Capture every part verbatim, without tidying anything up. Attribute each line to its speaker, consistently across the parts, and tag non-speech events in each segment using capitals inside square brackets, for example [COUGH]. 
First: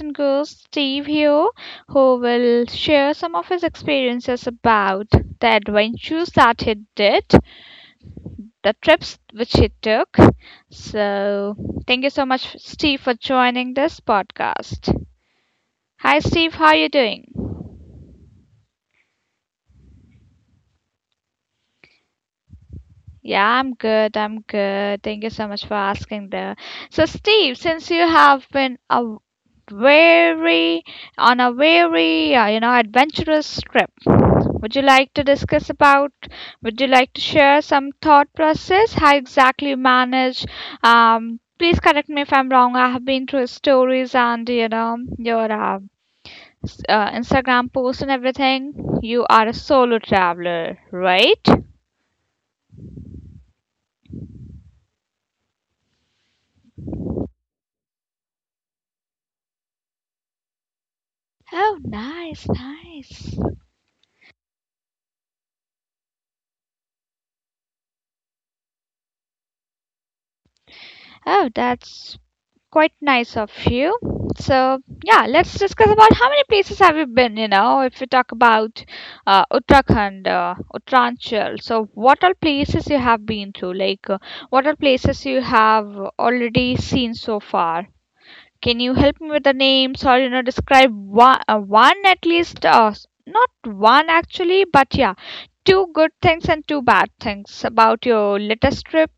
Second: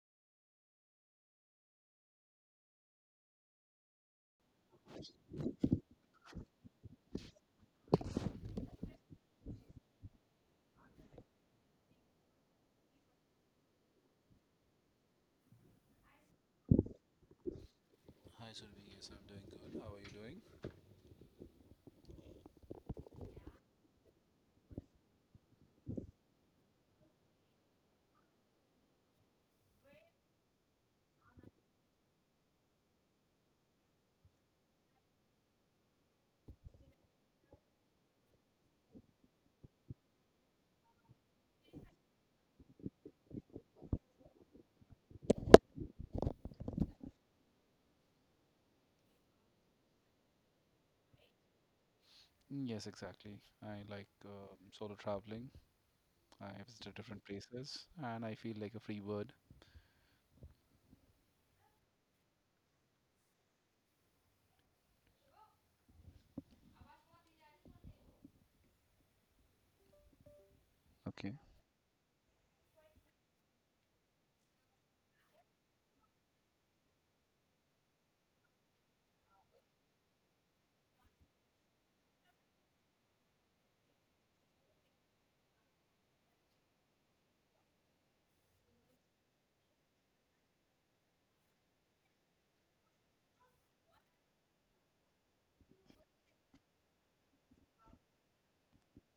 Speaker 1: and host Steve here who will share some of his experiences about the adventures that he did, the trips which he took. So, thank you so much Steve for joining this podcast. Hi Steve, how are you doing?
Speaker 2: Hi, Surbi. Yes, I'm doing good. How are you doing?
Speaker 1: Yeah, I'm good. I'm good. Thank you so much for asking there. So, Steve, since you have been a very on a very uh, you know adventurous trip, would you like to discuss about? Would you like to share some thought process? How exactly you manage? Um, please correct me if I'm wrong. I have been through stories and you know your uh, s- uh, Instagram posts and everything. You are a solo traveler, right?
Speaker 2: Mm, yes, exactly. I like um, solo traveling. I visit different places and I feel like a free bird.
Speaker 1: Oh, nice, nice.
Speaker 2: Okay.
Speaker 1: Oh, that's quite nice of you. So, yeah, let's discuss about how many places have you been, you know, if we talk about uh, Uttarakhand, uh, Uttaranchal. So, what all places you have been to? Like, uh, what all places you have already seen so far? Can you help me with the names or, you know, describe one, uh, one at least, uh, s- not one actually, but yeah, two good things and two bad things about your latest trip?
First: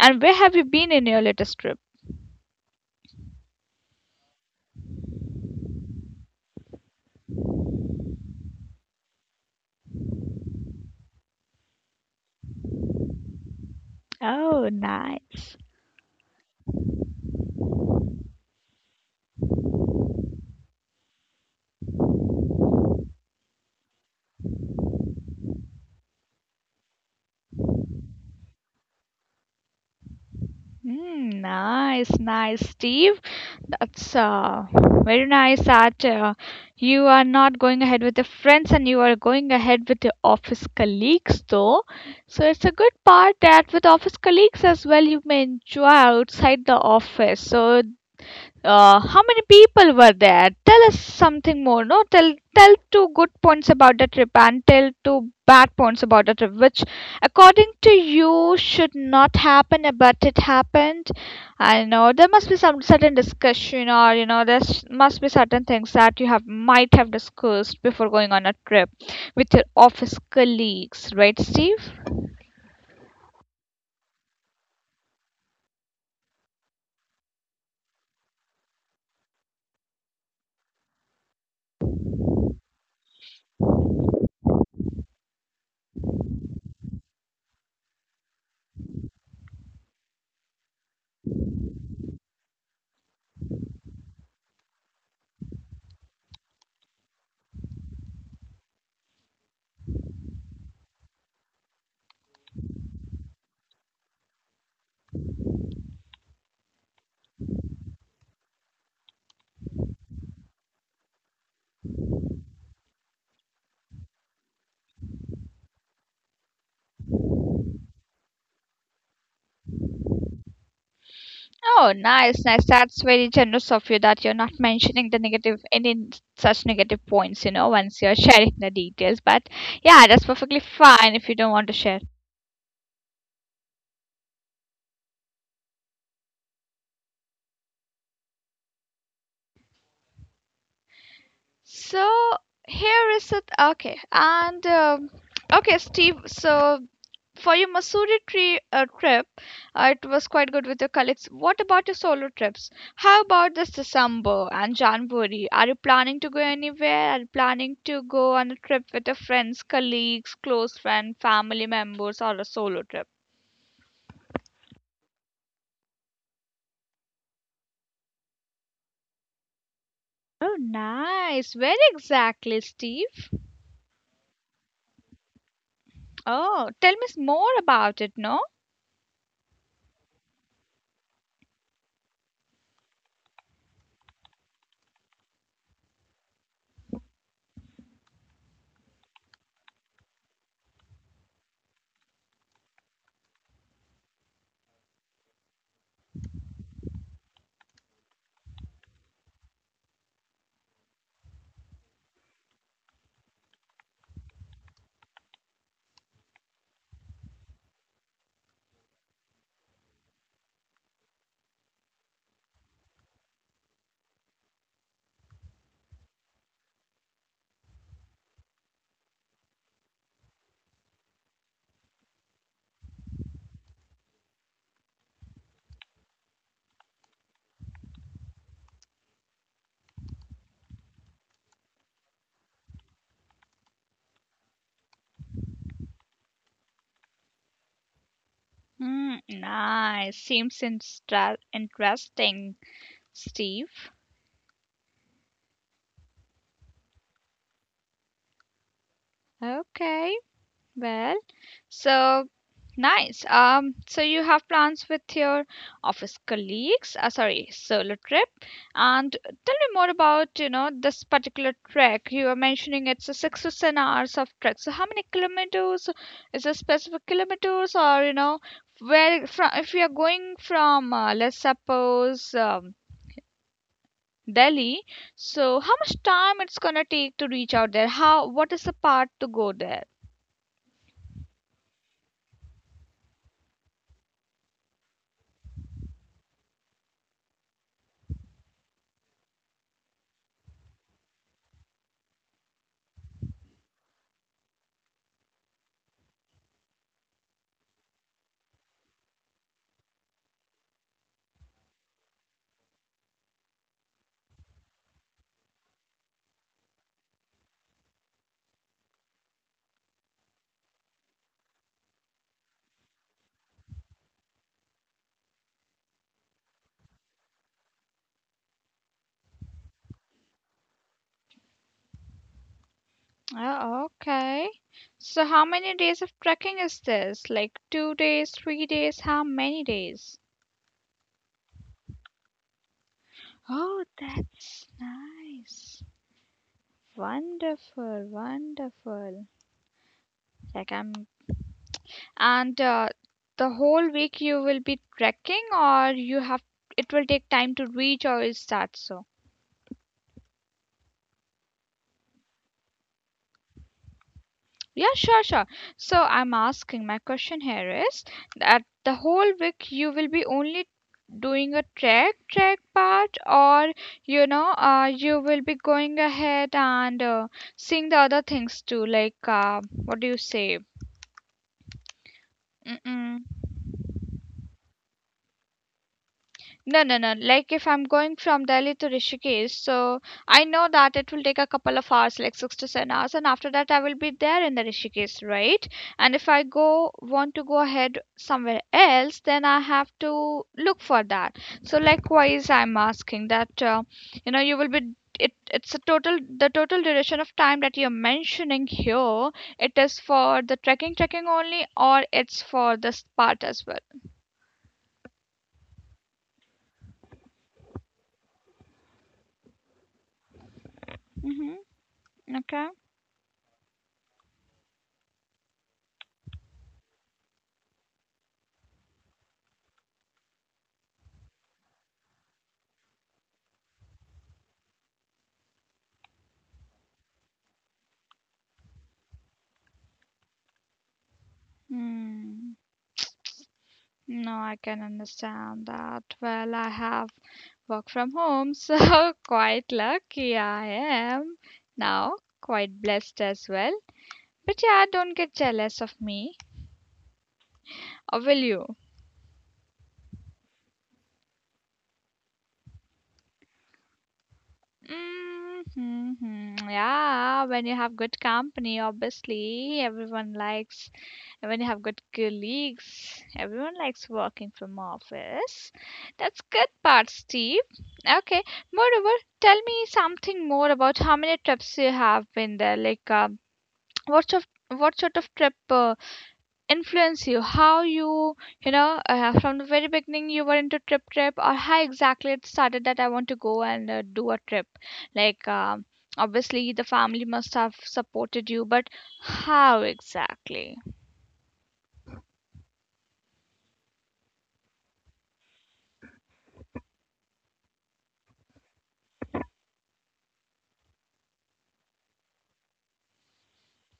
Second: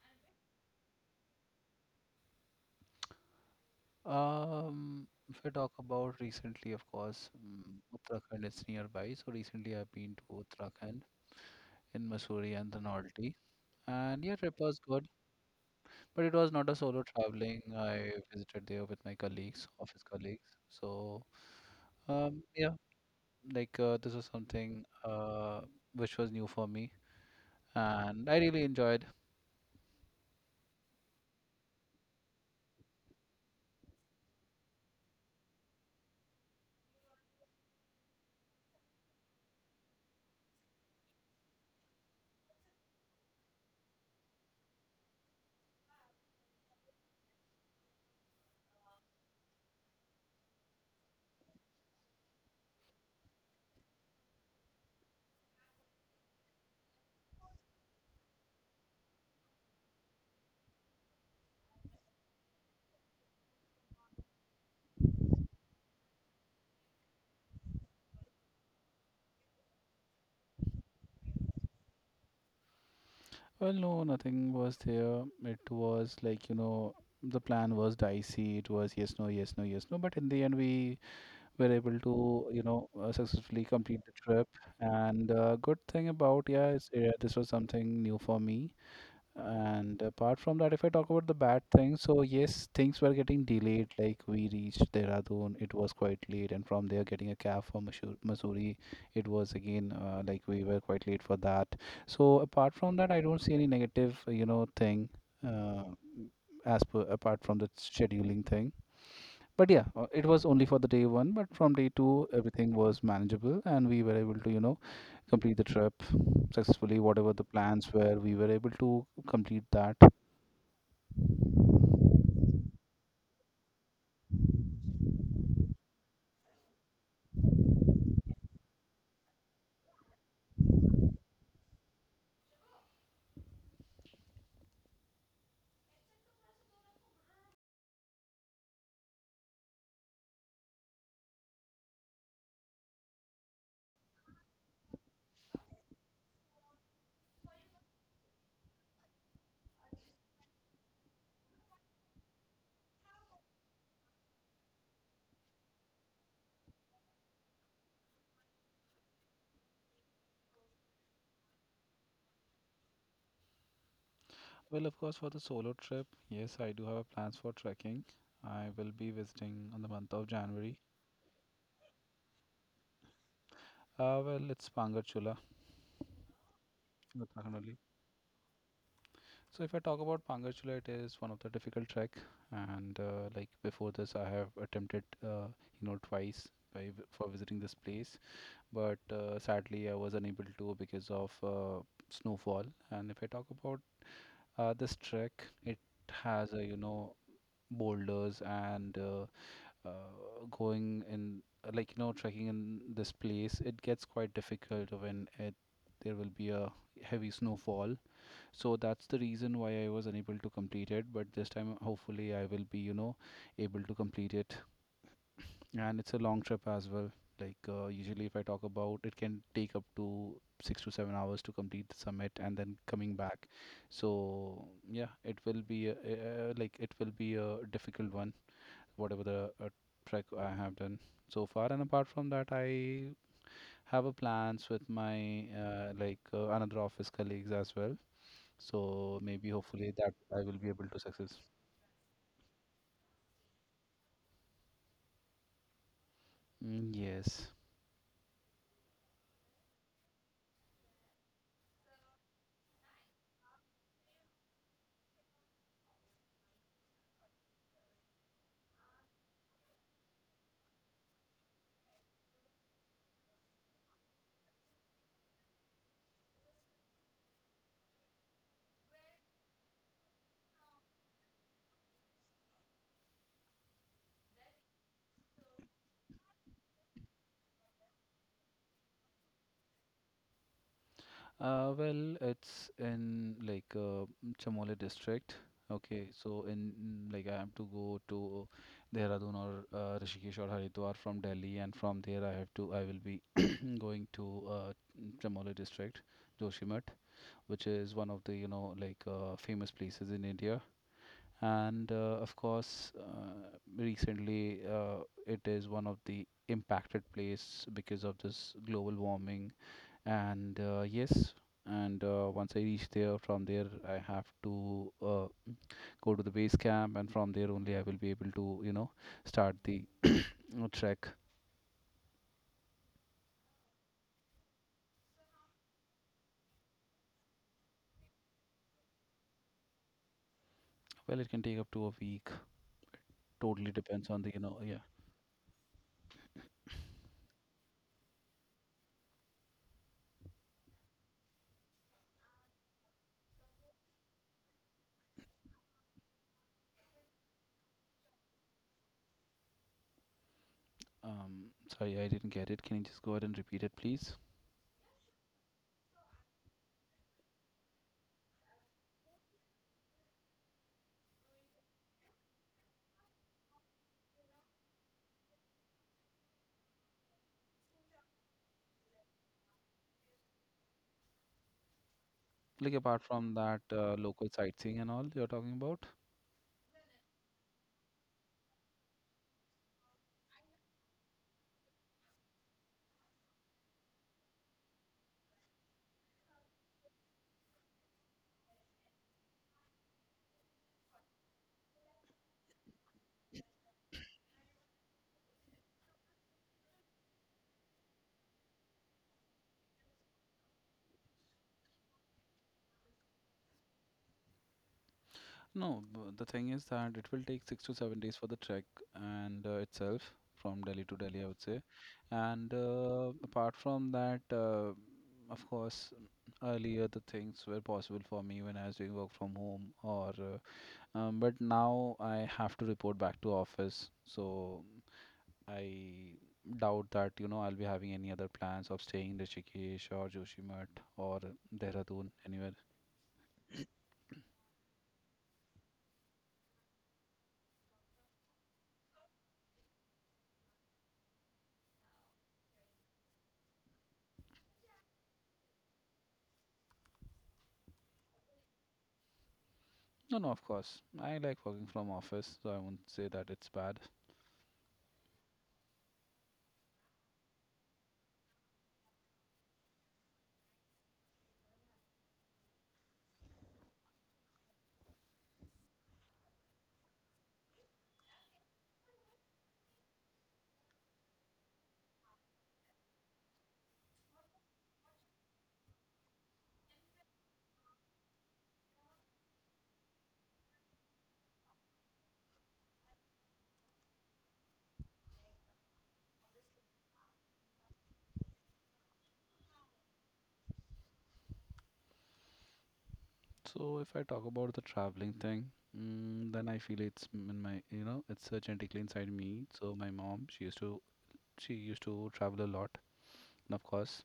Speaker 1: And where have you been in your latest trip?
Speaker 2: Um, if I talk about recently, of course, um, Uttarakhand is nearby. So recently I've been to Uttarakhand in Mussoorie and the Novelty. And yeah, trip
Speaker 1: Oh,
Speaker 2: was good,
Speaker 1: nice.
Speaker 2: but it was not a solo traveling. I visited there with my colleagues, office colleagues. So um, yeah, like uh, this was something uh, which was new for me, and I really enjoyed.
Speaker 1: Hmm, nice, nice, Steve. That's uh, very nice that uh, you are not going ahead with your friends and you are going ahead with your office colleagues, though. So it's a good part that with office colleagues as well, you may enjoy outside the office. So Uh, how many people were there? Tell us something more. No, tell tell two good points about the trip and tell two bad points about the trip, which according to you should not happen, uh, but it happened. I know there must be some certain discussion, or you know, there s- must be certain things that you have might have discussed before going on a trip with your office colleagues, right, Steve?
Speaker 2: Well, no, nothing was there. It was like you know the plan was dicey. It was yes, no, yes, no, yes, no. But in the end, we were able to you know uh, successfully complete the trip. And uh, good thing about yeah, is, uh, this was something new for me. And apart from that, if I talk about the bad things, so yes, things were getting delayed. Like we reached Dehradun, it was quite late, and from there, getting a cab for Missouri, Missouri, it was again uh, like we were quite late for that. So apart from that, I don't see any negative, uh, you know, thing uh, as per apart from the scheduling thing. But yeah, uh, it was only for the day one. But from day two, everything was manageable, and we were able to, you know, complete the trip successfully. Whatever the plans were, we were able to complete that.
Speaker 1: Oh, nice, nice. That's very generous of you that you're not mentioning the negative, any such negative points, you know, once you're [LAUGHS] sharing the details. But yeah, that's perfectly fine if you don't want to share. So here is it. Okay, and um okay, Steve. So for your Masuri tree, uh, trip, uh, it was quite good with your colleagues. What about your solo trips? How about this December and January? Are you planning to go anywhere? Are you planning to go on a trip with your friends, colleagues, close friend, family members, or a solo trip?
Speaker 2: Well, of course, for the solo trip, yes, I do have a plans for trekking. I will be visiting on the month of
Speaker 1: Oh,
Speaker 2: January.
Speaker 1: nice. Where exactly, Steve?
Speaker 2: Uh, well, it's Pangarchula,
Speaker 1: Oh, tell me s- more
Speaker 2: Uttarakhand only.
Speaker 1: about it, no?
Speaker 2: So if I talk about Pangarchula, it is one of the difficult trek, and uh, like before this, I have attempted, uh, you know, twice by, vi- for visiting this place, but uh, sadly, I was unable to because of uh, snowfall. And if I talk about uh, this trek, it has a you know boulders and uh, uh, going in uh, like you know trekking in this place it gets quite difficult when it there will be a heavy snowfall. So that's the reason why I was unable to complete it, but this time hopefully I will be you know able to complete it. And it's a long trip as well. Like uh, usually if I talk about it can take up to six to seven hours to complete the summit and then coming back. So yeah, it will be a, uh, like it will be a difficult one, whatever the uh, trek I have done so far. And apart from that, I have a plans with my uh, like uh, another office colleagues as well. So
Speaker 1: Hmm,
Speaker 2: maybe hopefully that
Speaker 1: nice.
Speaker 2: I will
Speaker 1: Seems
Speaker 2: be able to
Speaker 1: instra-
Speaker 2: success.
Speaker 1: interesting, Steve.
Speaker 2: Mm, yes.
Speaker 1: Okay, well. So nice. Um, so you have plans with your office colleagues, uh, sorry, solo trip. And tell me more about, you know, this particular trek. You are mentioning it's a six to seven hours of trek. So how many kilometers? Is it specific kilometers or, you know, where from, if you are going from, uh, let's suppose, um, Delhi, so how much time it's gonna take to reach out there? How, what is the path to go there?
Speaker 2: Uh, well, it's in like uh, Chamole district. Okay, so in mm, like I have to go to Dehradun or uh, Rishikesh or Haridwar from Delhi, and from there I have to I will be [CLEARS THROAT] going to uh, Chamole district, Joshimath, which is one of the you know like uh, famous places in India. And uh, of course, uh, recently uh, it is one of the impacted place because of this global warming. And uh, yes, and uh, once I reach there, from there I have to uh, go to the base camp, and from there only I will be able to you know start the uh, trek.
Speaker 1: Oh, okay. So how many days of trekking is this? Like two days, three days, how many days?
Speaker 2: Well, it can take up to a week. Totally
Speaker 1: Oh,
Speaker 2: depends on the you know
Speaker 1: that's
Speaker 2: yeah.
Speaker 1: nice. Wonderful, wonderful. Like I'm and uh, the whole week you will be trekking or you have it will take time to reach or is that so?
Speaker 2: Um, Sorry, I didn't get it. Can you just go ahead and repeat it, please?
Speaker 1: Yeah, sure, sure. So I'm asking, my question here is that the whole week you will be only doing a trek trek part or you know uh, you will be going ahead and uh, seeing the other things too like uh, what do you say.
Speaker 2: Like apart
Speaker 1: Mm-mm.
Speaker 2: from that uh, local sightseeing and all you're talking about?
Speaker 1: No, no, no. Like if I'm going from Delhi to Rishikesh, so I know that it will take a couple of hours, like six to seven hours, and after that I will be there in the Rishikesh, right? And if I go want to go ahead somewhere else, then I have to look for that. So likewise, I'm asking that uh, you know you will be it. It's a total the total duration of time that you're mentioning here. It is for the trekking, trekking only, or it's for this part as well.
Speaker 2: No, b- the thing is that it will take six to seven days for the trek and uh, itself from Delhi to Delhi, I would say.
Speaker 1: Mm-hmm.
Speaker 2: And
Speaker 1: Okay.
Speaker 2: uh, apart from that, uh, of course, earlier the things were possible for me when I was doing work from home or uh, um, but now I have to report back to office. So I doubt that, you know, I'll be having any other plans of staying in Rishikesh or Joshimath or Dehradun, anywhere.
Speaker 1: Hmm. No, I can understand that. Well, I have work from home, [LAUGHS] so quite lucky I am now, quite blessed as well. But yeah, don't get jealous of me, or will you?
Speaker 2: No, no, of course. I like working from office, so I won't say that it's bad.
Speaker 1: Mm-hmm. Yeah, when you have good company, obviously, everyone likes. And when you have good colleagues, everyone likes working from office. That's good part, Steve. Okay. Moreover, tell me something more about how many trips you have been there. Like, um what sort of what sort of trip uh, influence you? How you you know uh, from the very beginning you were into trip trip, or how exactly it started that I want to go and uh, do a trip? Like, um, obviously the family must have supported you, but how exactly?
Speaker 2: So if I talk about the traveling thing, mm, then I feel it's m- in my, you know, it's uh, genetically inside me. So my mom, she used to, she used to travel a lot. And of course,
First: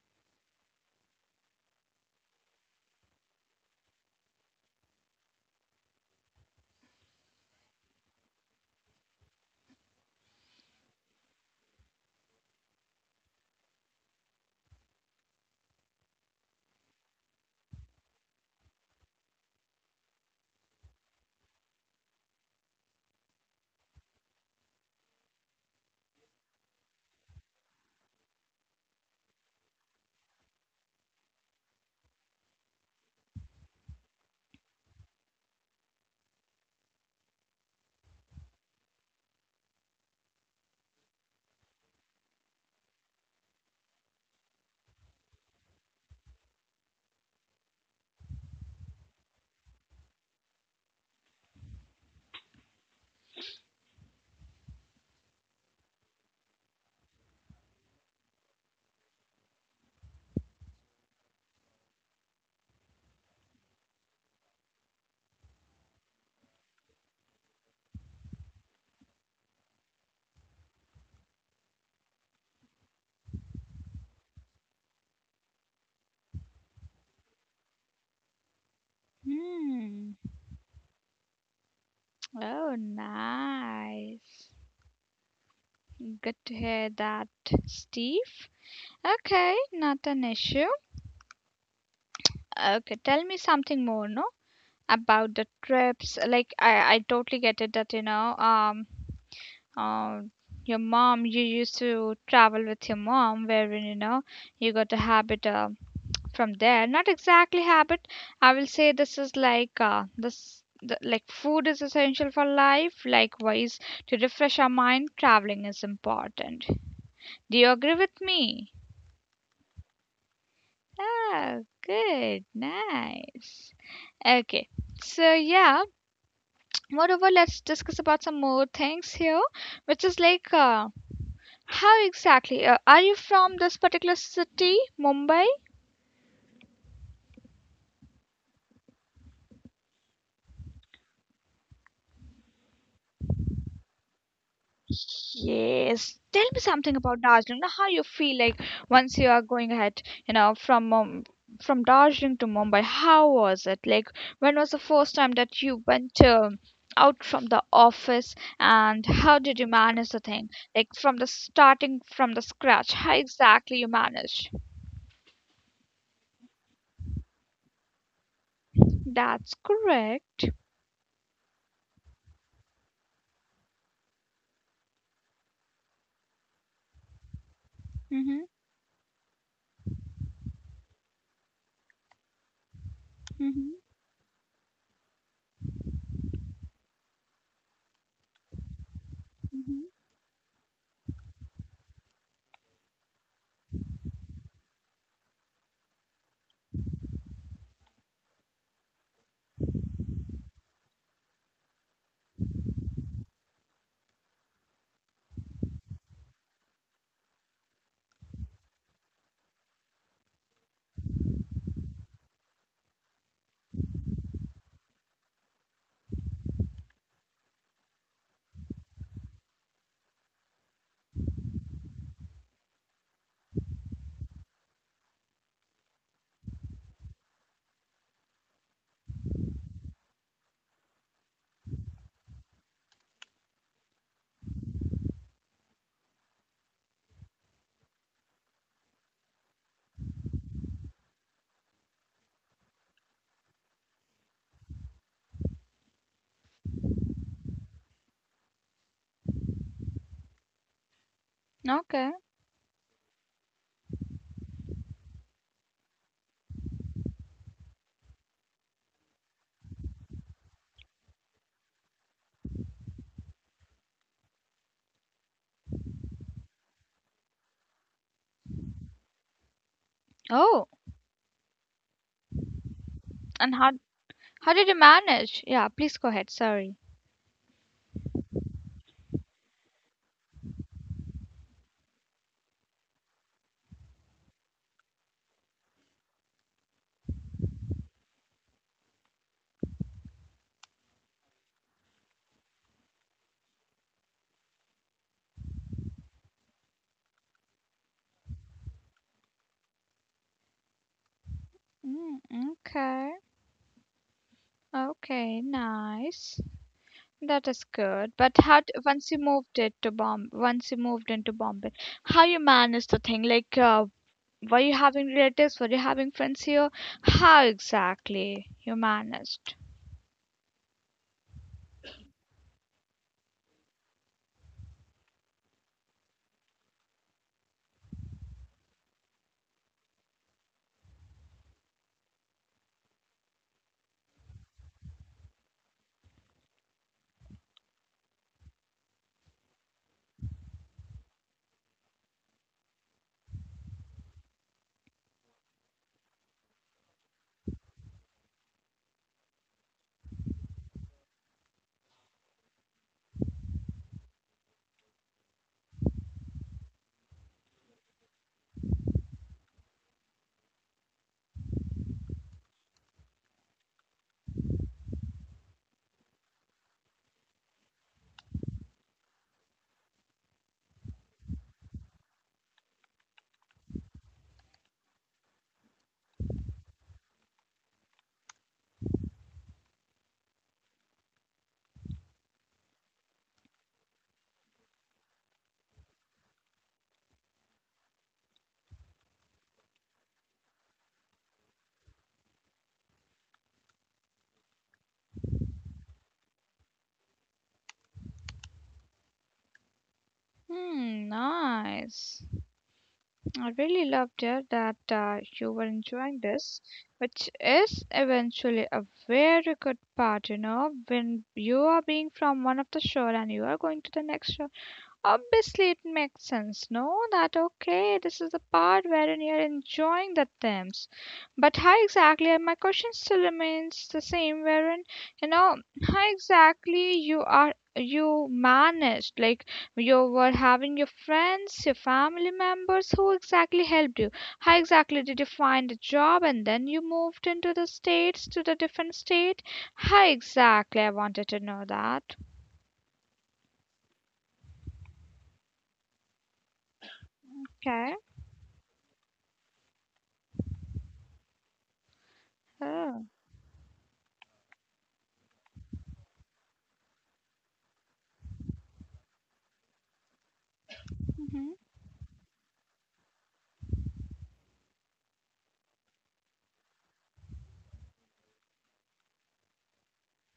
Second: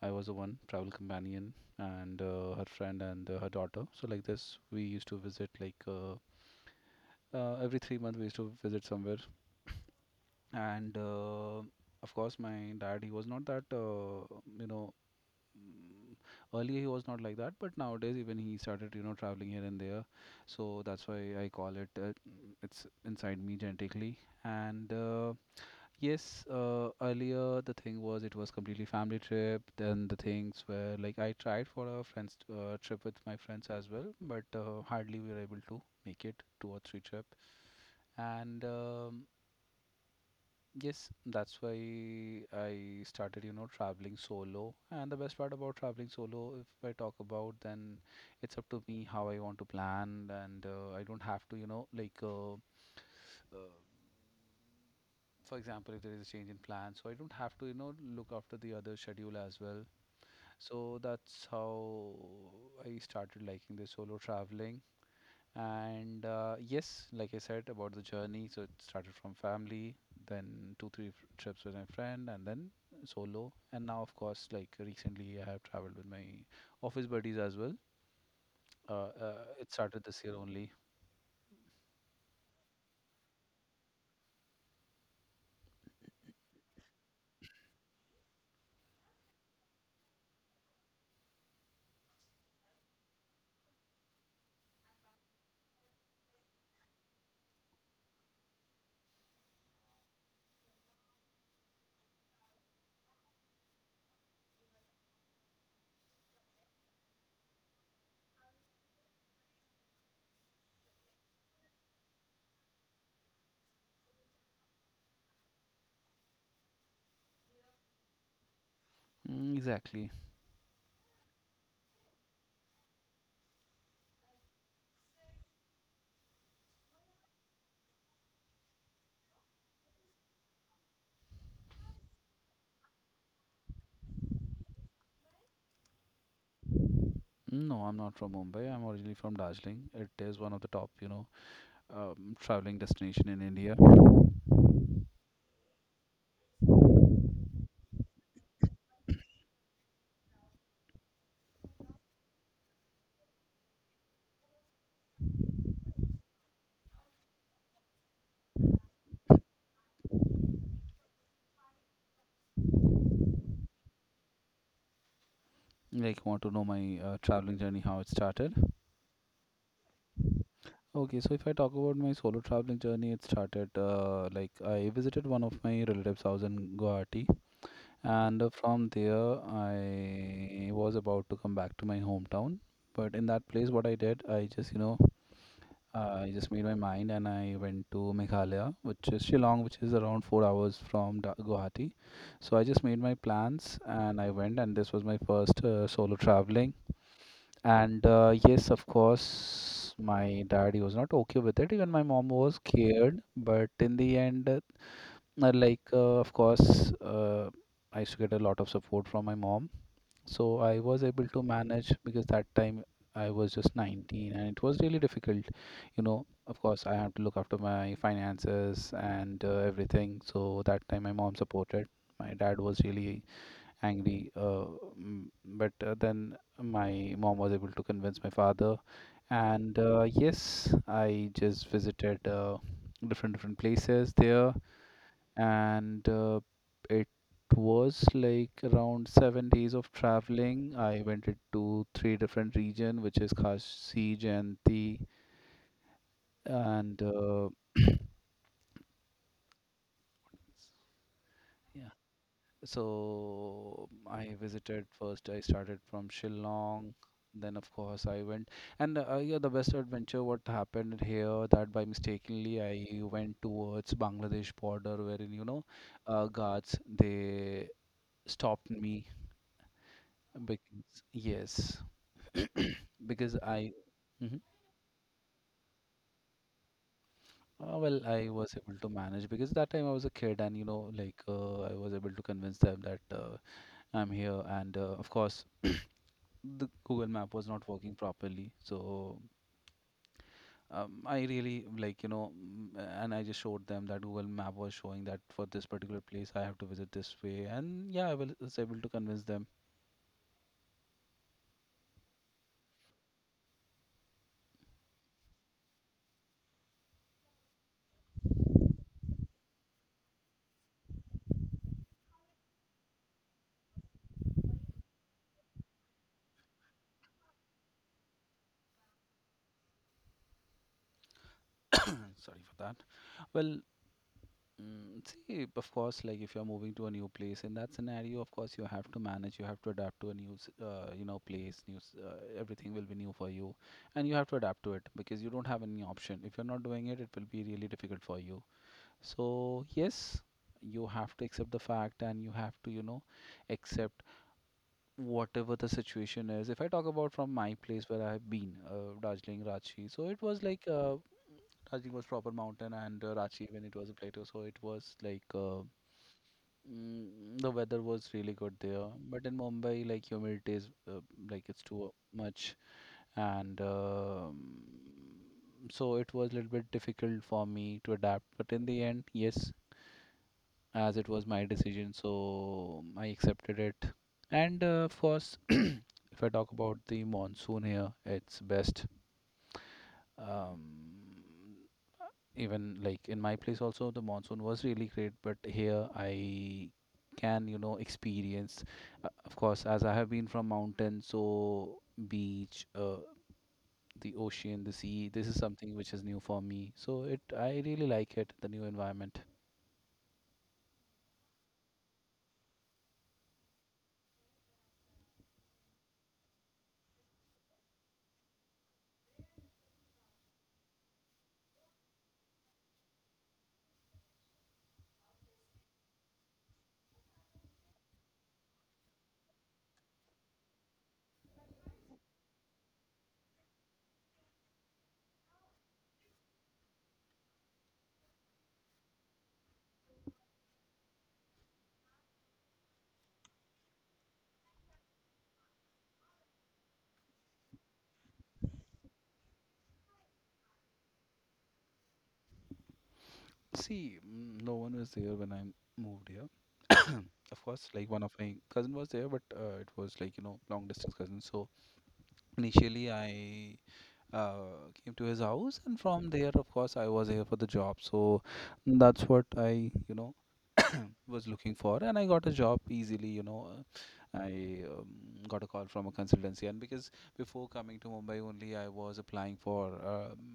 Speaker 2: I was the one travel companion and uh, her friend and uh, her daughter. So like this, we used to visit like uh, uh, every three months we used to visit somewhere. And uh, of course my dad he was not that uh, you know mm, earlier he was not like that, but nowadays even he started you know traveling here and there. So that's why I call it uh, mm, it's inside me genetically. And uh, yes, uh, earlier the thing was it was completely family trip. Then the things were like I tried for a friends uh, trip with my friends as well, but uh, hardly we were able to make it two or three trip. And um, yes, that's why I started, you know, traveling solo. And the best part about traveling solo, if I talk about, then it's up to me how I want to plan, and uh, I don't have to, you know, like uh, for example, if there is a change in plan, so I don't have to, you know, look after the other schedule as well. So that's how I started liking the solo traveling. And uh, yes, like I said about the journey, so it started from family, then two, three f- trips with my friend, and then solo. And now, of course, like recently, I have traveled with my office buddies as well. Uh, uh, it started
Speaker 1: Hmm.
Speaker 2: this year only.
Speaker 1: Oh, nice. Good to hear that, Steve. Okay, not an issue. Okay, tell me something more, no? About the trips. Like, I, I totally get it that, you know, um, um, your mom, you used to travel with your mom, wherein, you know, you got a habit uh, from there. Not exactly habit. I will say this is like, uh, this, the, like, food is essential for life. Likewise, to refresh our mind, traveling is important. Do you agree with me?
Speaker 2: Mm, exactly.
Speaker 1: Oh, good, nice. Okay, so yeah, moreover, let's discuss about some more things here, which is like uh, how exactly uh, are you from this particular city, Mumbai?
Speaker 2: No, I'm not from Mumbai. I'm originally from Darjeeling. It is one of the top, you know, um, traveling destination in India.
Speaker 1: Yes. Tell me something about Darjeeling. Now, how you feel like once you are going ahead, you know, from um, from Darjeeling to Mumbai? How was it? Like, when was the first time that you went um out from the office, and how did you manage the thing? Like from the starting from the scratch, how exactly you managed?
Speaker 2: Like, want to know my uh, traveling journey, how it started?
Speaker 1: That's correct.
Speaker 2: Okay, so if I talk about my solo traveling journey, it started uh, like I visited one of my relatives' house in Guwahati, and uh,
Speaker 1: Mhm.
Speaker 2: from there I was about to come back to my hometown. But in that place,
Speaker 1: Mhm.
Speaker 2: what I did, I just you know, uh, I just made my mind and I went to Meghalaya, which is Shillong, which
Speaker 1: Mhm.
Speaker 2: is around four hours from Da- Guwahati. So I just made my plans and I went, and this was my first uh, solo traveling. And uh, yes, of course, my dad he was not okay with it. Even my mom was scared, but in the end, uh, uh, like uh, of course, uh, I used to get a lot of support from my mom, so I was able to manage because that time I was just nineteen, and it was really difficult. You know, of course, I had to look after my finances and uh, everything. So that time, my mom supported. My dad was really angry. Uh, mm, but uh, then my mom was able to convince my father, and uh, yes, I just visited uh, different different places there, and uh, it was like around seven days of traveling. I went to three different region, which is Khasi, Jayanti, and uh, [CLEARS THROAT] yeah.
Speaker 1: Okay.
Speaker 2: So I visited first. I started from Shillong. Then of course I went, and uh, yeah, the best adventure what happened here that by mistakenly I went towards Bangladesh border wherein you know, uh, guards they stopped me
Speaker 1: Oh,
Speaker 2: because yes, [COUGHS] [CLEARS THROAT] because
Speaker 1: and
Speaker 2: I.
Speaker 1: how
Speaker 2: Mhm.
Speaker 1: how did you manage? Yeah, please go ahead. Sorry.
Speaker 2: Uh, well, I was able to manage because that time I was a kid, and you know, like uh, I was able to convince them that uh, I'm here, and uh, of course the Google Map was not working properly. So um, I really like you know, mm, and I just showed them that Google Map was showing that for this particular place I have to visit this way, and yeah, I will, was able to convince them.
Speaker 1: Mm, okay. Okay, nice. That is good. But how d once you moved it to Bomb once you moved into Bombay, how you managed the thing? Like, uh, were you having relatives? Were you having friends here? How exactly you managed?
Speaker 2: [COUGHS] [CLEARS THROAT] Sorry for that. Well, mm, see, of course, like if you're moving to a new place, in that scenario, of course you have to manage, you have to adapt to a new, s- uh, you know, place, new, s- uh, everything will be new for you, and you have to adapt to it because you don't have any option. If you're not doing it, it will be really difficult for you. So, yes, you have to accept the fact and you have to, you know, accept whatever the situation is. If I talk about from my place where I have been, uh, Darjeeling, Ranchi, so it was like uh, Darjeeling was proper mountain and uh, Ranchi when it was a plateau, so it was like uh, mm, the weather was really good there. But in Mumbai, like humidity is uh, like it's too much and um so it was a little bit difficult for me to adapt. But in the end, yes. As it was my decision, so I accepted it. And uh, of course, [CLEARS THROAT] if I talk about the monsoon here, it's best. um, Even like in my place also the monsoon was really great, but here I can, you know, experience. Uh, of course, as I have been from mountain, so beach uh, the ocean, the sea, this is something which is new for me, so it, I really like it, the new environment.
Speaker 1: Hmm, nice. I really loved it that uh, you were enjoying this, which is eventually a very good part, you know, when you are being from one of the shore and you are going to the next shore. Obviously, it makes sense. No, that okay. This is the part wherein you're enjoying the themes. But how exactly, and my question still remains the same, wherein, you know, how exactly you are, you managed, like you were having your friends, your family members, who exactly helped you? How exactly did you find a job and then you moved into the states, to the different state? How exactly? I wanted to know that.
Speaker 2: See, mm, no one was there when I moved here. Of course, like
Speaker 1: Okay.
Speaker 2: one of my cousin was there, but uh, it was, like, you know, long distance cousin. So initially
Speaker 1: Oh.
Speaker 2: I uh, came to his house, and from there, of course, I was here for the job. So that's what I, you know, was looking
Speaker 1: Mm-hmm.
Speaker 2: for, and I got a job easily, you know. Uh, i um, got a call from a consultancy, and because before coming to Mumbai only, I was applying for, um,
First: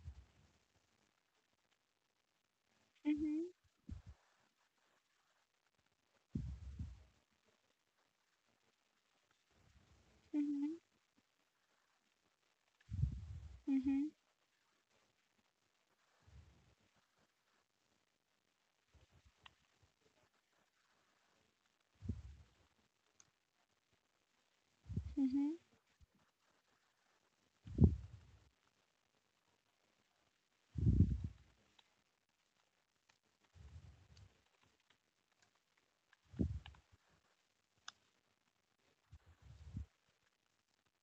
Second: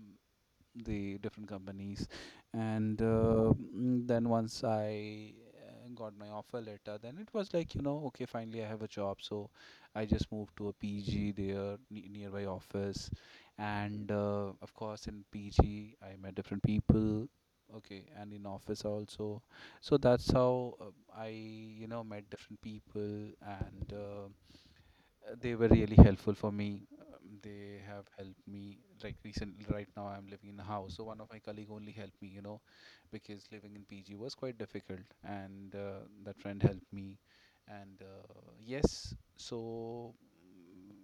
Speaker 2: the different companies. and
Speaker 1: Mm-hmm.
Speaker 2: uh, mm, then once I uh, got my offer letter, then it was like, you know, okay, finally I have a job. So I just moved to
Speaker 1: Mhm,
Speaker 2: a PG there ne- nearby office.
Speaker 1: mhm,
Speaker 2: And uh, of course, in PG I met different people, okay, and in office also. So that's how uh, I, you know, met different people. And uh, uh,
Speaker 1: mhm.
Speaker 2: They were really helpful for me. Um, They have helped me. Like recently, right now, I'm living in a house, so one of my colleague only helped me, you know, because living in P G was quite difficult, and uh, that friend helped me. And uh, yes, so mm,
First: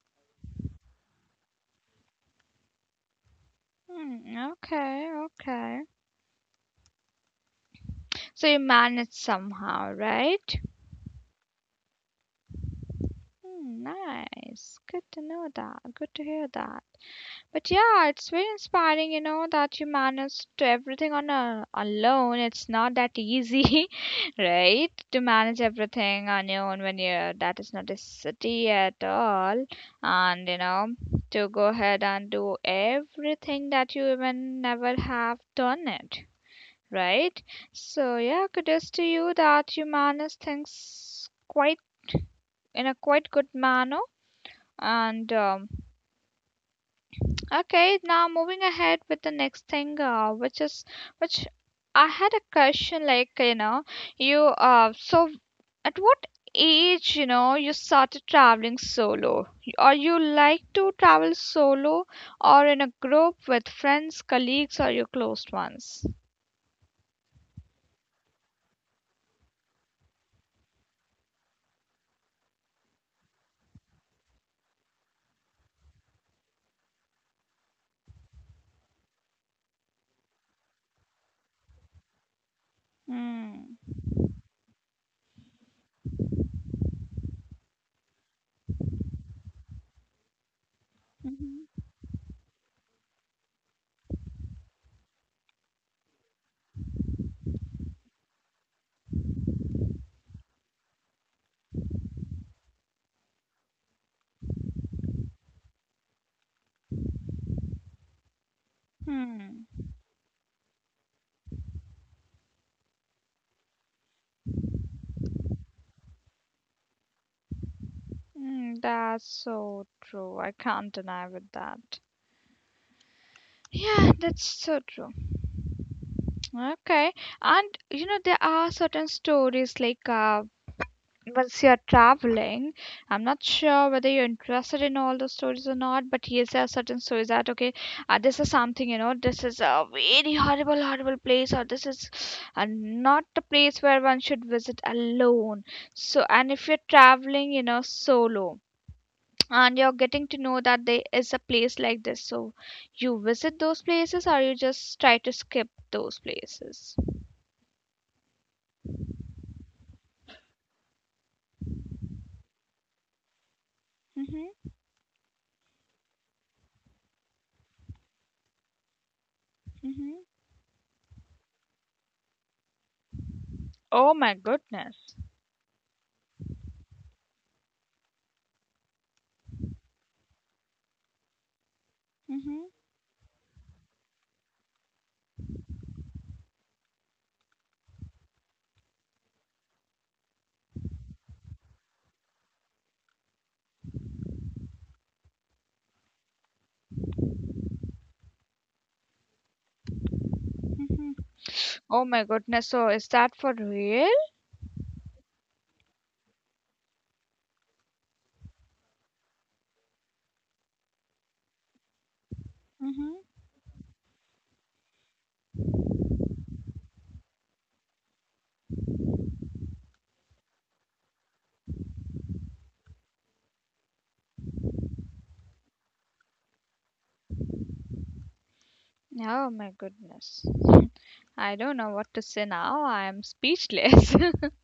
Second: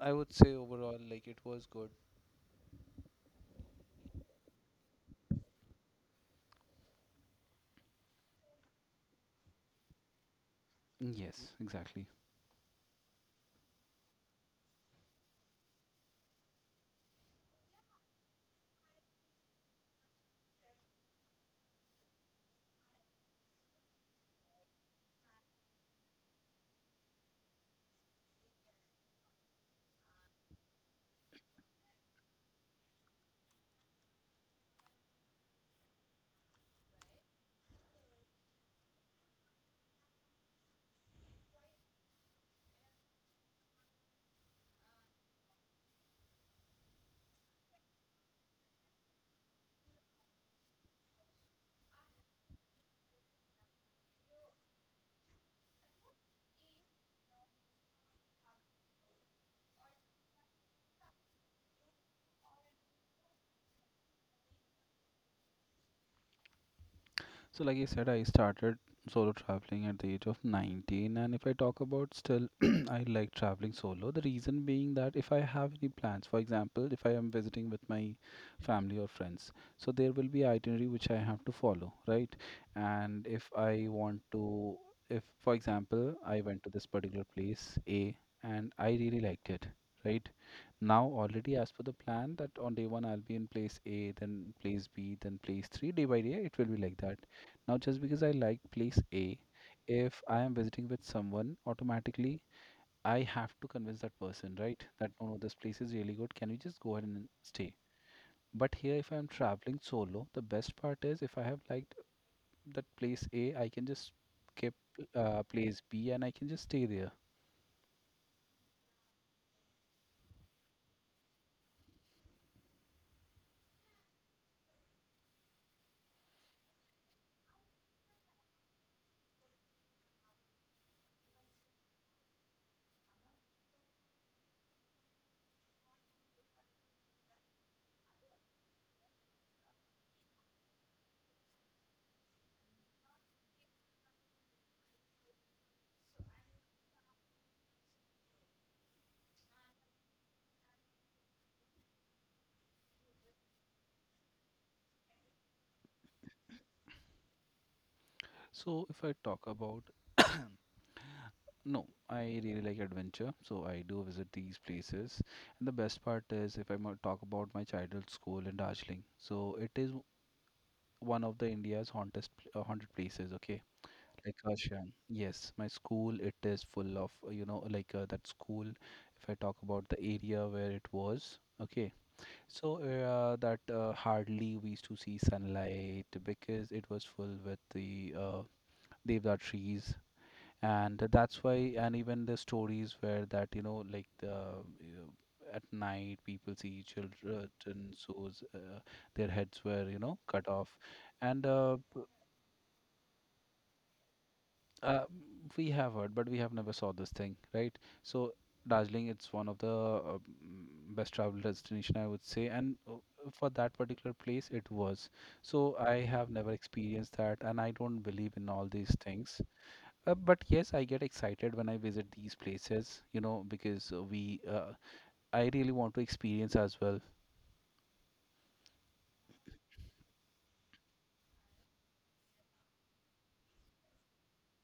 Speaker 2: I would say overall, like it was good.
Speaker 1: Mm, okay, okay. So you managed somehow, right?
Speaker 2: Yes, exactly.
Speaker 1: Mm, nice. Good to know that. Good to hear that. But yeah, it's very inspiring, you know, that you managed to everything on a alone. It's not that easy, [LAUGHS] right? To manage everything on your own when you're that is not a city at all, and you know, to go ahead and do everything that you even never have done it, right? So yeah, kudos to you that you manage things quite in a quite good manner. And um, okay, now moving ahead with the next thing, uh, which is which I had a question like you know you uh so at what age you know you started traveling solo? Or you like to travel solo or in a group with friends, colleagues, or your close ones?
Speaker 2: So, like I said, I started solo traveling at the age of nineteen. And if I talk about still, [CLEARS THROAT] I like traveling solo. The reason being that if I have any plans, for example, if I am visiting with my family or friends, so there will be itinerary which I have to follow, right? And if
Speaker 1: Hmm.
Speaker 2: I want to, if for example, I went to this particular place A and I really liked it, right? Now already as
Speaker 1: Mhm.
Speaker 2: per the plan that on day one I'll be in place A, then place B, then place three. Day by day, it will be like that. Now, just because I like place A, if I am visiting with someone, automatically I have to convince that person, right? That no, no, this place is really good. Can we just go ahead and stay? But here, if I'm
Speaker 1: Hmm.
Speaker 2: traveling solo, the best part is if I have liked that place A, I can just skip uh, place B, and I can just stay there.
Speaker 1: Mm, that's so true. I can't deny with that. Yeah, that's so true. Okay. And you know, there are certain stories like uh, once you're traveling, I'm not sure whether you're interested in all those stories or not, but yes, there are certain stories that, okay, uh, this is something, you know, this is a very horrible, horrible place, or this is uh, not a place where one should visit alone. So, and if you're traveling, you know, solo and you're getting to know that there is a place like this. So you visit those places or you just try to skip those places.
Speaker 2: So, if I talk about, no, I really like adventure, so I do visit these
Speaker 1: Hmm.
Speaker 2: places. And the best part is if I mo- talk about my childhood school in Darjeeling. So it is
Speaker 1: Hmm.
Speaker 2: one of the India's hauntest, uh, haunted places. Okay,
Speaker 1: Oh my
Speaker 2: like Kashan.
Speaker 1: goodness.
Speaker 2: Yes, my school. It is full of, uh, you know, like, uh, that school. If I talk about the area where it was. Okay,
Speaker 1: Hmm.
Speaker 2: so uh, that uh, hardly we used to see sunlight, because it was full with the, uh, devdar trees, and that's why. And even the stories where that, you know, like the uh, at night people see children, so uh, their heads were, you know, cut off.
Speaker 1: Hmm.
Speaker 2: And uh,
Speaker 1: Oh my goodness. So is that for real?
Speaker 2: Uh, we have heard, but we have never saw this thing, right? So Darjeeling, it's one of the, uh, mm, best travel destination, I would say, and uh,
Speaker 1: Hmm.
Speaker 2: for that particular place, it was. So I have never experienced that, and I don't believe in all these things. Uh, but yes, I get excited when I visit these places, you know, because uh, we, uh, I really want to experience as well.
Speaker 1: Oh my goodness. I don't know what to say now. I am speechless. [LAUGHS]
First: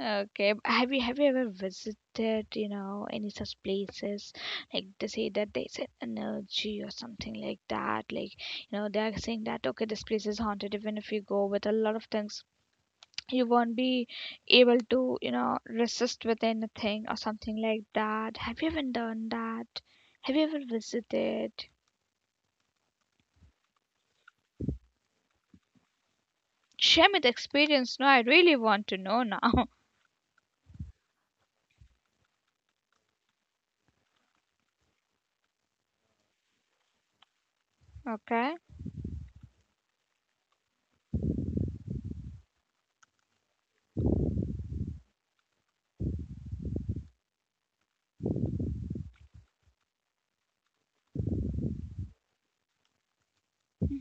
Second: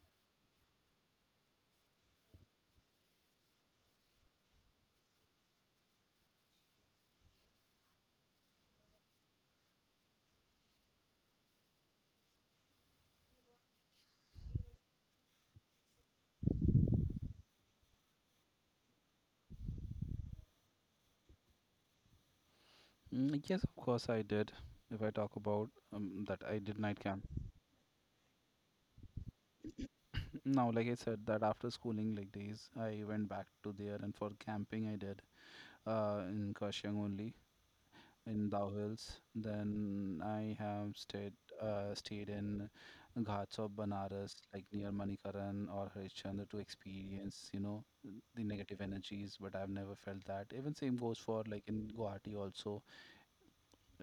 Speaker 1: Okay. b- Have you have you ever visited, you know, any such places? Like they say that there's an energy or something like that. Like, you know, they are saying that okay, this place is haunted. Even if you go with a lot of things, you won't be able to, you know, resist with anything or something like that. Have you ever done that? Have you ever visited?
Speaker 2: Mm, yes, of course I did. If I talk about, um, that, I did night
Speaker 1: Share me
Speaker 2: camp.
Speaker 1: the experience. No, I really want to know now. [LAUGHS]
Speaker 2: Now, like I said, that after schooling like days, I went back to there, and for camping, I did uh, in Kashyang only, in
Speaker 1: Okay.
Speaker 2: Dow Hills. Then I have stayed uh, stayed in Ghats of Banaras, like near Manikaran or Harishchandra, to experience, you know, the negative energies. But I've never felt that. Even same goes for like in Guwahati also,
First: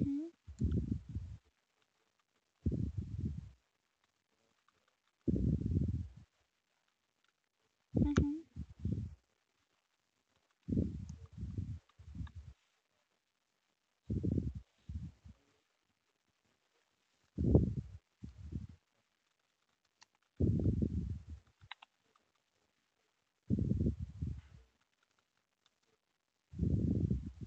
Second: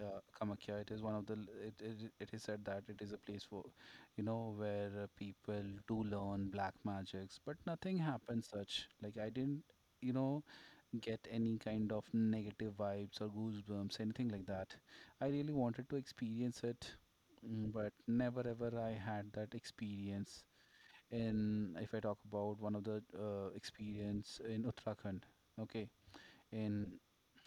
Speaker 2: uh, Kamakhya. It is one of the, it, it it is said that it is a place for, you know, where, uh, people do learn black magics, but nothing happened
Speaker 1: Mm-hmm.
Speaker 2: such. Like I didn't, you know, get any kind of negative vibes or goosebumps, anything like that. I really wanted to experience it, mm, but never ever I had that experience. In if I talk about one of the, uh, experience in Uttarakhand, okay, in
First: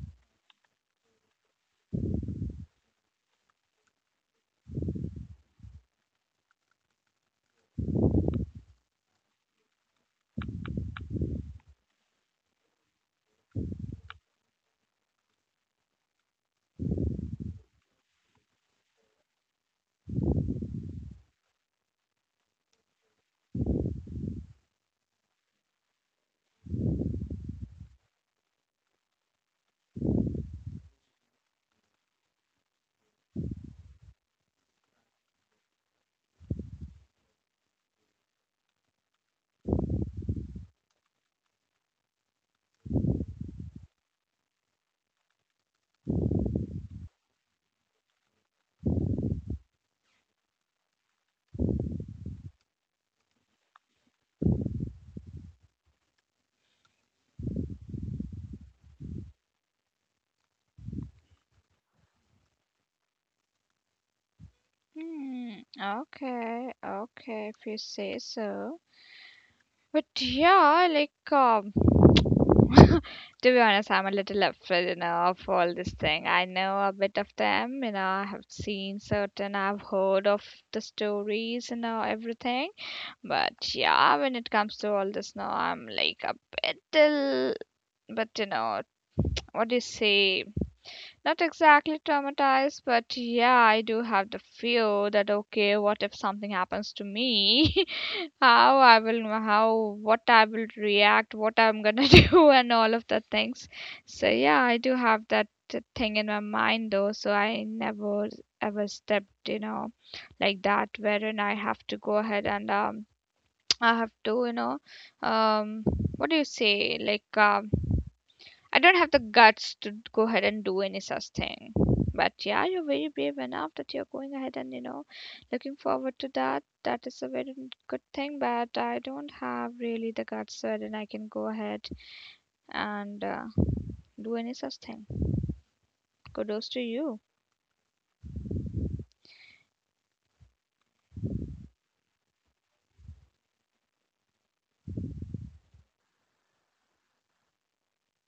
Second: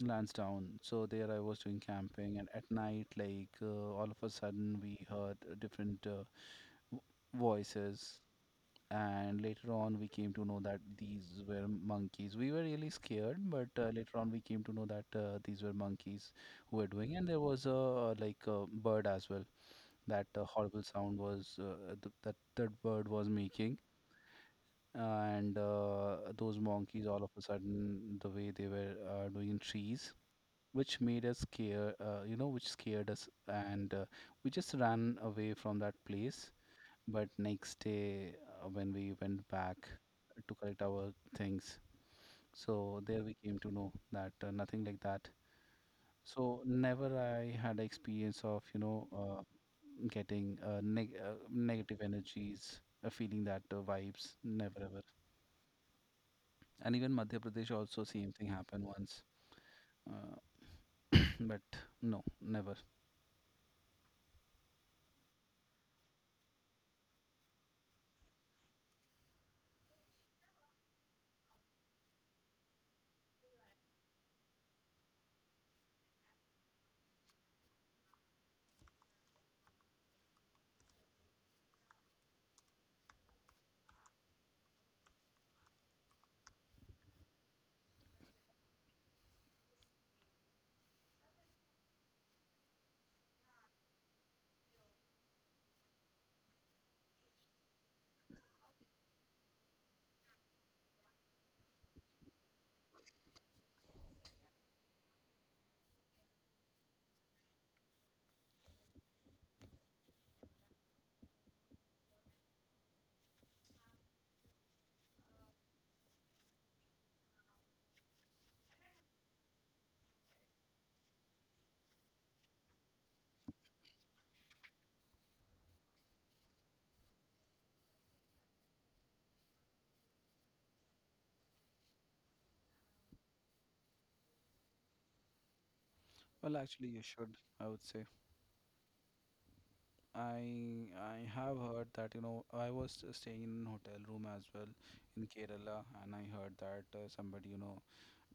Speaker 2: Lansdowne. So there I was doing camping, and at night, like, uh, all of a sudden, we heard, uh, different uh, w- voices. And later on, we came to know that these were monkeys. We were really scared, but uh, later on, we came to know that, uh, these were monkeys who were doing. And there was a, uh, like a bird as well. That uh, horrible sound was, uh, th- that that bird was making. And uh, those monkeys, all of a sudden, the way they were, uh, doing in trees, which made us scare, uh, you know, which scared us, and uh, we just ran away from that place. But next day, uh, when we went back to collect our things, so there we came to know that, uh, nothing like that. So never I had a experience of, you know, uh, getting uh, neg- uh, negative energies, uh, feeling that, uh, vibes. Never ever. And even Madhya Pradesh also same thing happened once, uh, [COUGHS] [CLEARS THROAT] but no, never.
Speaker 1: Hmm, okay, okay, if you say so. But yeah, like, um, [LAUGHS] to be honest, I'm a little afraid, you know, of all this thing. I know a bit of them, you know, I have seen certain, I've heard of the stories, you know, everything. But yeah, when it comes to all this, now I'm like a bit, ill- but you know, what do you say? Not exactly traumatized, but yeah, I do have the fear that okay, what if something happens to me? [LAUGHS] How I will, how, what I will react, what I'm gonna [LAUGHS] do, and all of the things. So yeah, I do have that uh, thing in my mind though, so I never ever stepped, you know, like that, wherein I have to go ahead and um, [TSK] I have to, you know, um, what do you say, like um I don't have the guts to go ahead and do any such thing. But yeah, you're very brave enough that you're going ahead and, you know, looking forward to that. That is a very good thing, but I don't have really the guts so then I can go ahead and uh, do any such thing.
Speaker 2: Well,
Speaker 1: Kudos to
Speaker 2: actually, you
Speaker 1: you.
Speaker 2: should, I would say. I I have heard that, you know, I was staying in hotel room as well in Kerala, and I heard that, uh, somebody, you know,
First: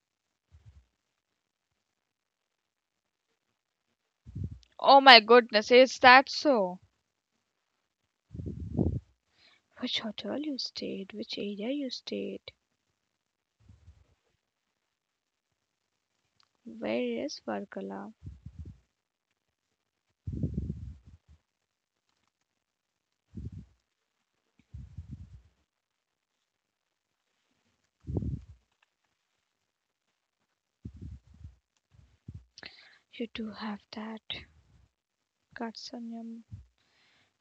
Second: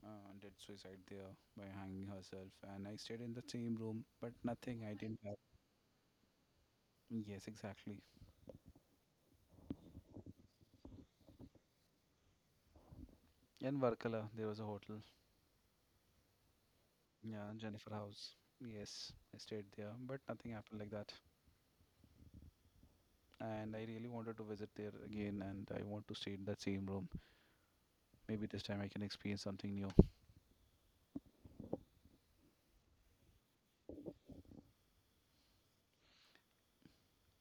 Speaker 2: uh, did suicide there by hanging herself, and I stayed in the same room, but nothing, I
Speaker 1: Oh
Speaker 2: didn't
Speaker 1: my
Speaker 2: have.
Speaker 1: goodness, is that so?
Speaker 2: Yes, exactly.
Speaker 1: Which hotel you stayed? Which area you stayed?
Speaker 2: In Varkala there was a hotel.
Speaker 1: Where is
Speaker 2: Yeah, Jennifer
Speaker 1: Varkala?
Speaker 2: House. Yes, I stayed there, but nothing happened like that. And I really wanted to visit there again, and I want to stay in that same room. Maybe this time I can experience something new.
Speaker 1: You do have that guts on your.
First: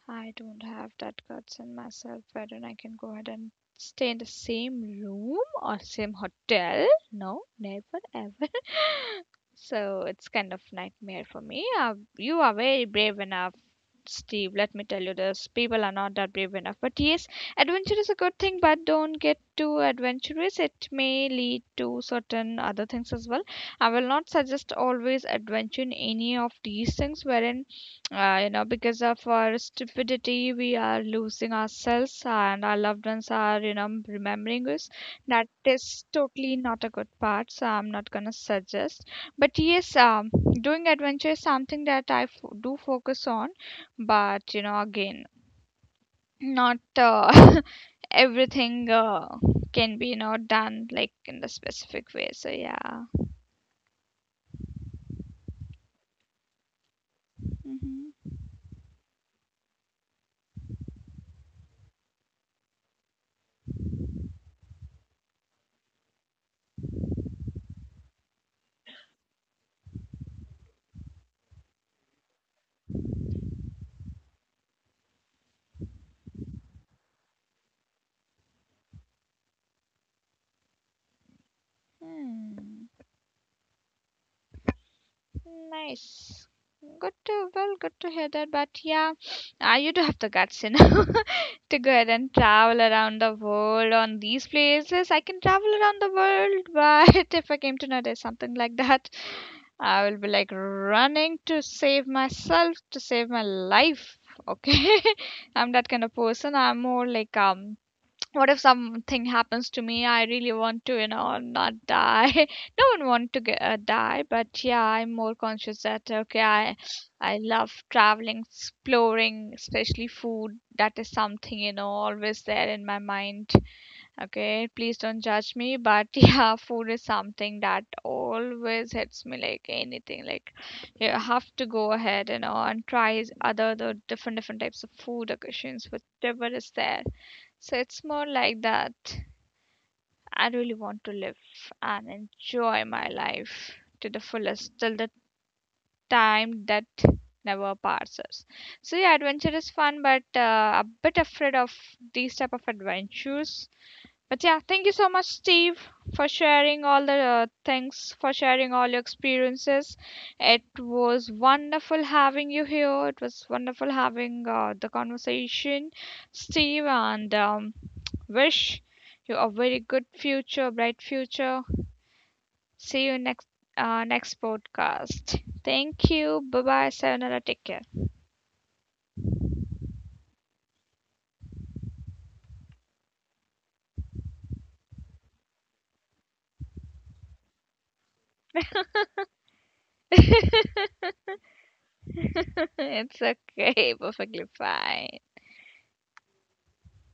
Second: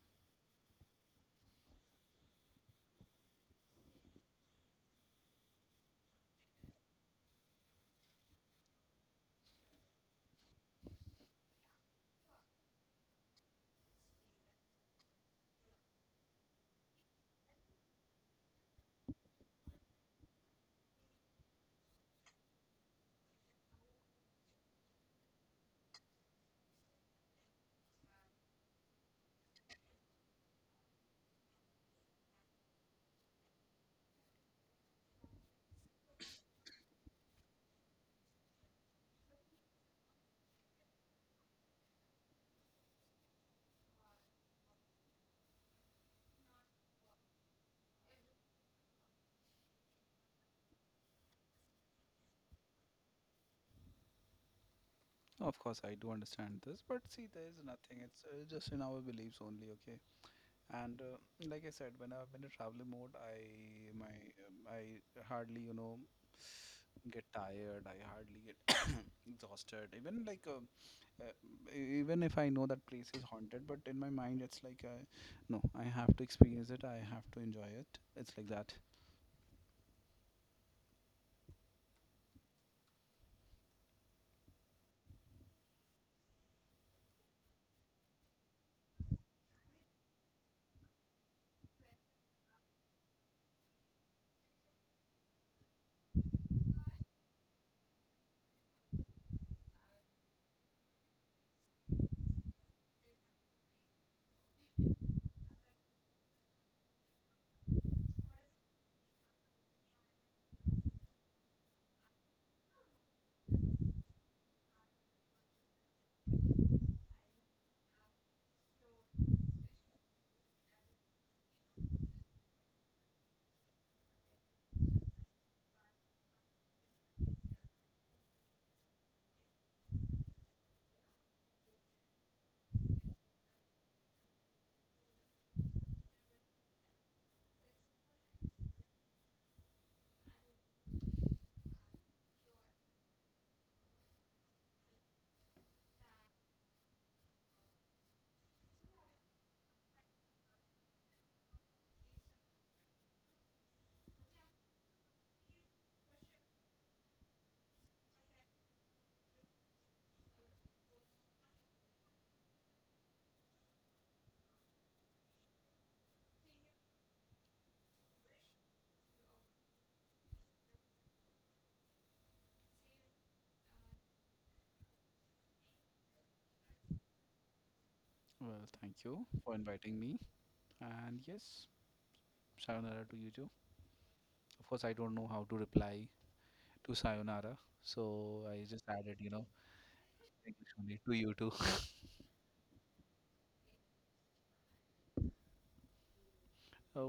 Speaker 1: I don't have that guts in myself whether I can go ahead and stay in the same room or same hotel. No, never ever. [LAUGHS] So it's kind of nightmare for me. Uh, you are very brave enough, Steve. Let me tell you this. People are not that brave enough. But yes, adventure is a good thing, but don't get too adventurous. It may lead to certain other things as well. I will not suggest always adventure in any of these things wherein, uh, you know, because of our stupidity, we are losing ourselves and our loved ones are, you know, remembering us. That is totally not a good part. So I'm not going to suggest. But yes, um, doing adventure is something that I f- do focus on, but you know, again, not uh, [LAUGHS] everything uh, can be, you know, done like in the specific way. So yeah.
Speaker 2: No, of course, I do understand this, but see, there is nothing.
Speaker 1: Hmm.
Speaker 2: It's, uh, just in our beliefs only, okay? And uh, like I said, when I'm in a traveling mode, I my um, I hardly, you know, get tired. I hardly get [COUGHS] [CLEARS THROAT] exhausted. Even like, uh, uh, e- even if I know that place is haunted, but in my mind, it's like, uh, no, I have to experience it. I have to enjoy it. It's like that.
Speaker 1: Hmm. Nice. Good to, well, good to hear that, but yeah, uh, you do have the guts, you know. [LAUGHS] To go ahead and travel around the world on these places. I can travel around the world, but [LAUGHS] if I came to know there's something like that, I will be like running to save myself, to save my life. Okay. [LAUGHS] I'm that kind of person. I'm more like, um, what if something happens to me? I really want to, you know, not die. [LAUGHS] No one want to get, uh, die, but yeah, I'm more conscious that, okay, I, I love traveling, exploring, especially food. That is something, you know, always there in my mind. Okay, please don't judge me, but [LAUGHS] yeah, food is something that always hits me like anything. Like you have to go ahead, you know, and try other the different different types of food occasions, whatever is there. So it's more like that. I really want to live and enjoy my life to the fullest till the time that never passes. So yeah, adventure is fun, but uh, a bit afraid of these type of adventures, but yeah, thank you so much, Steve, for sharing all the uh, things, for sharing all your experiences. It was wonderful having you here. It was wonderful having uh, the conversation, Steve, and um, wish you a very good future, bright future. See you next uh, next podcast. Thank you. Bye bye. Sayonara. Take care.
Speaker 2: Well, thank you for inviting me, and yes, sayonara to you too. Of course, I don't know how to reply to sayonara. So I just added, you know,
Speaker 1: [LAUGHS]
Speaker 2: English only to you too. [LAUGHS]
Speaker 1: It's okay. Perfectly fine.
Speaker 2: Okay.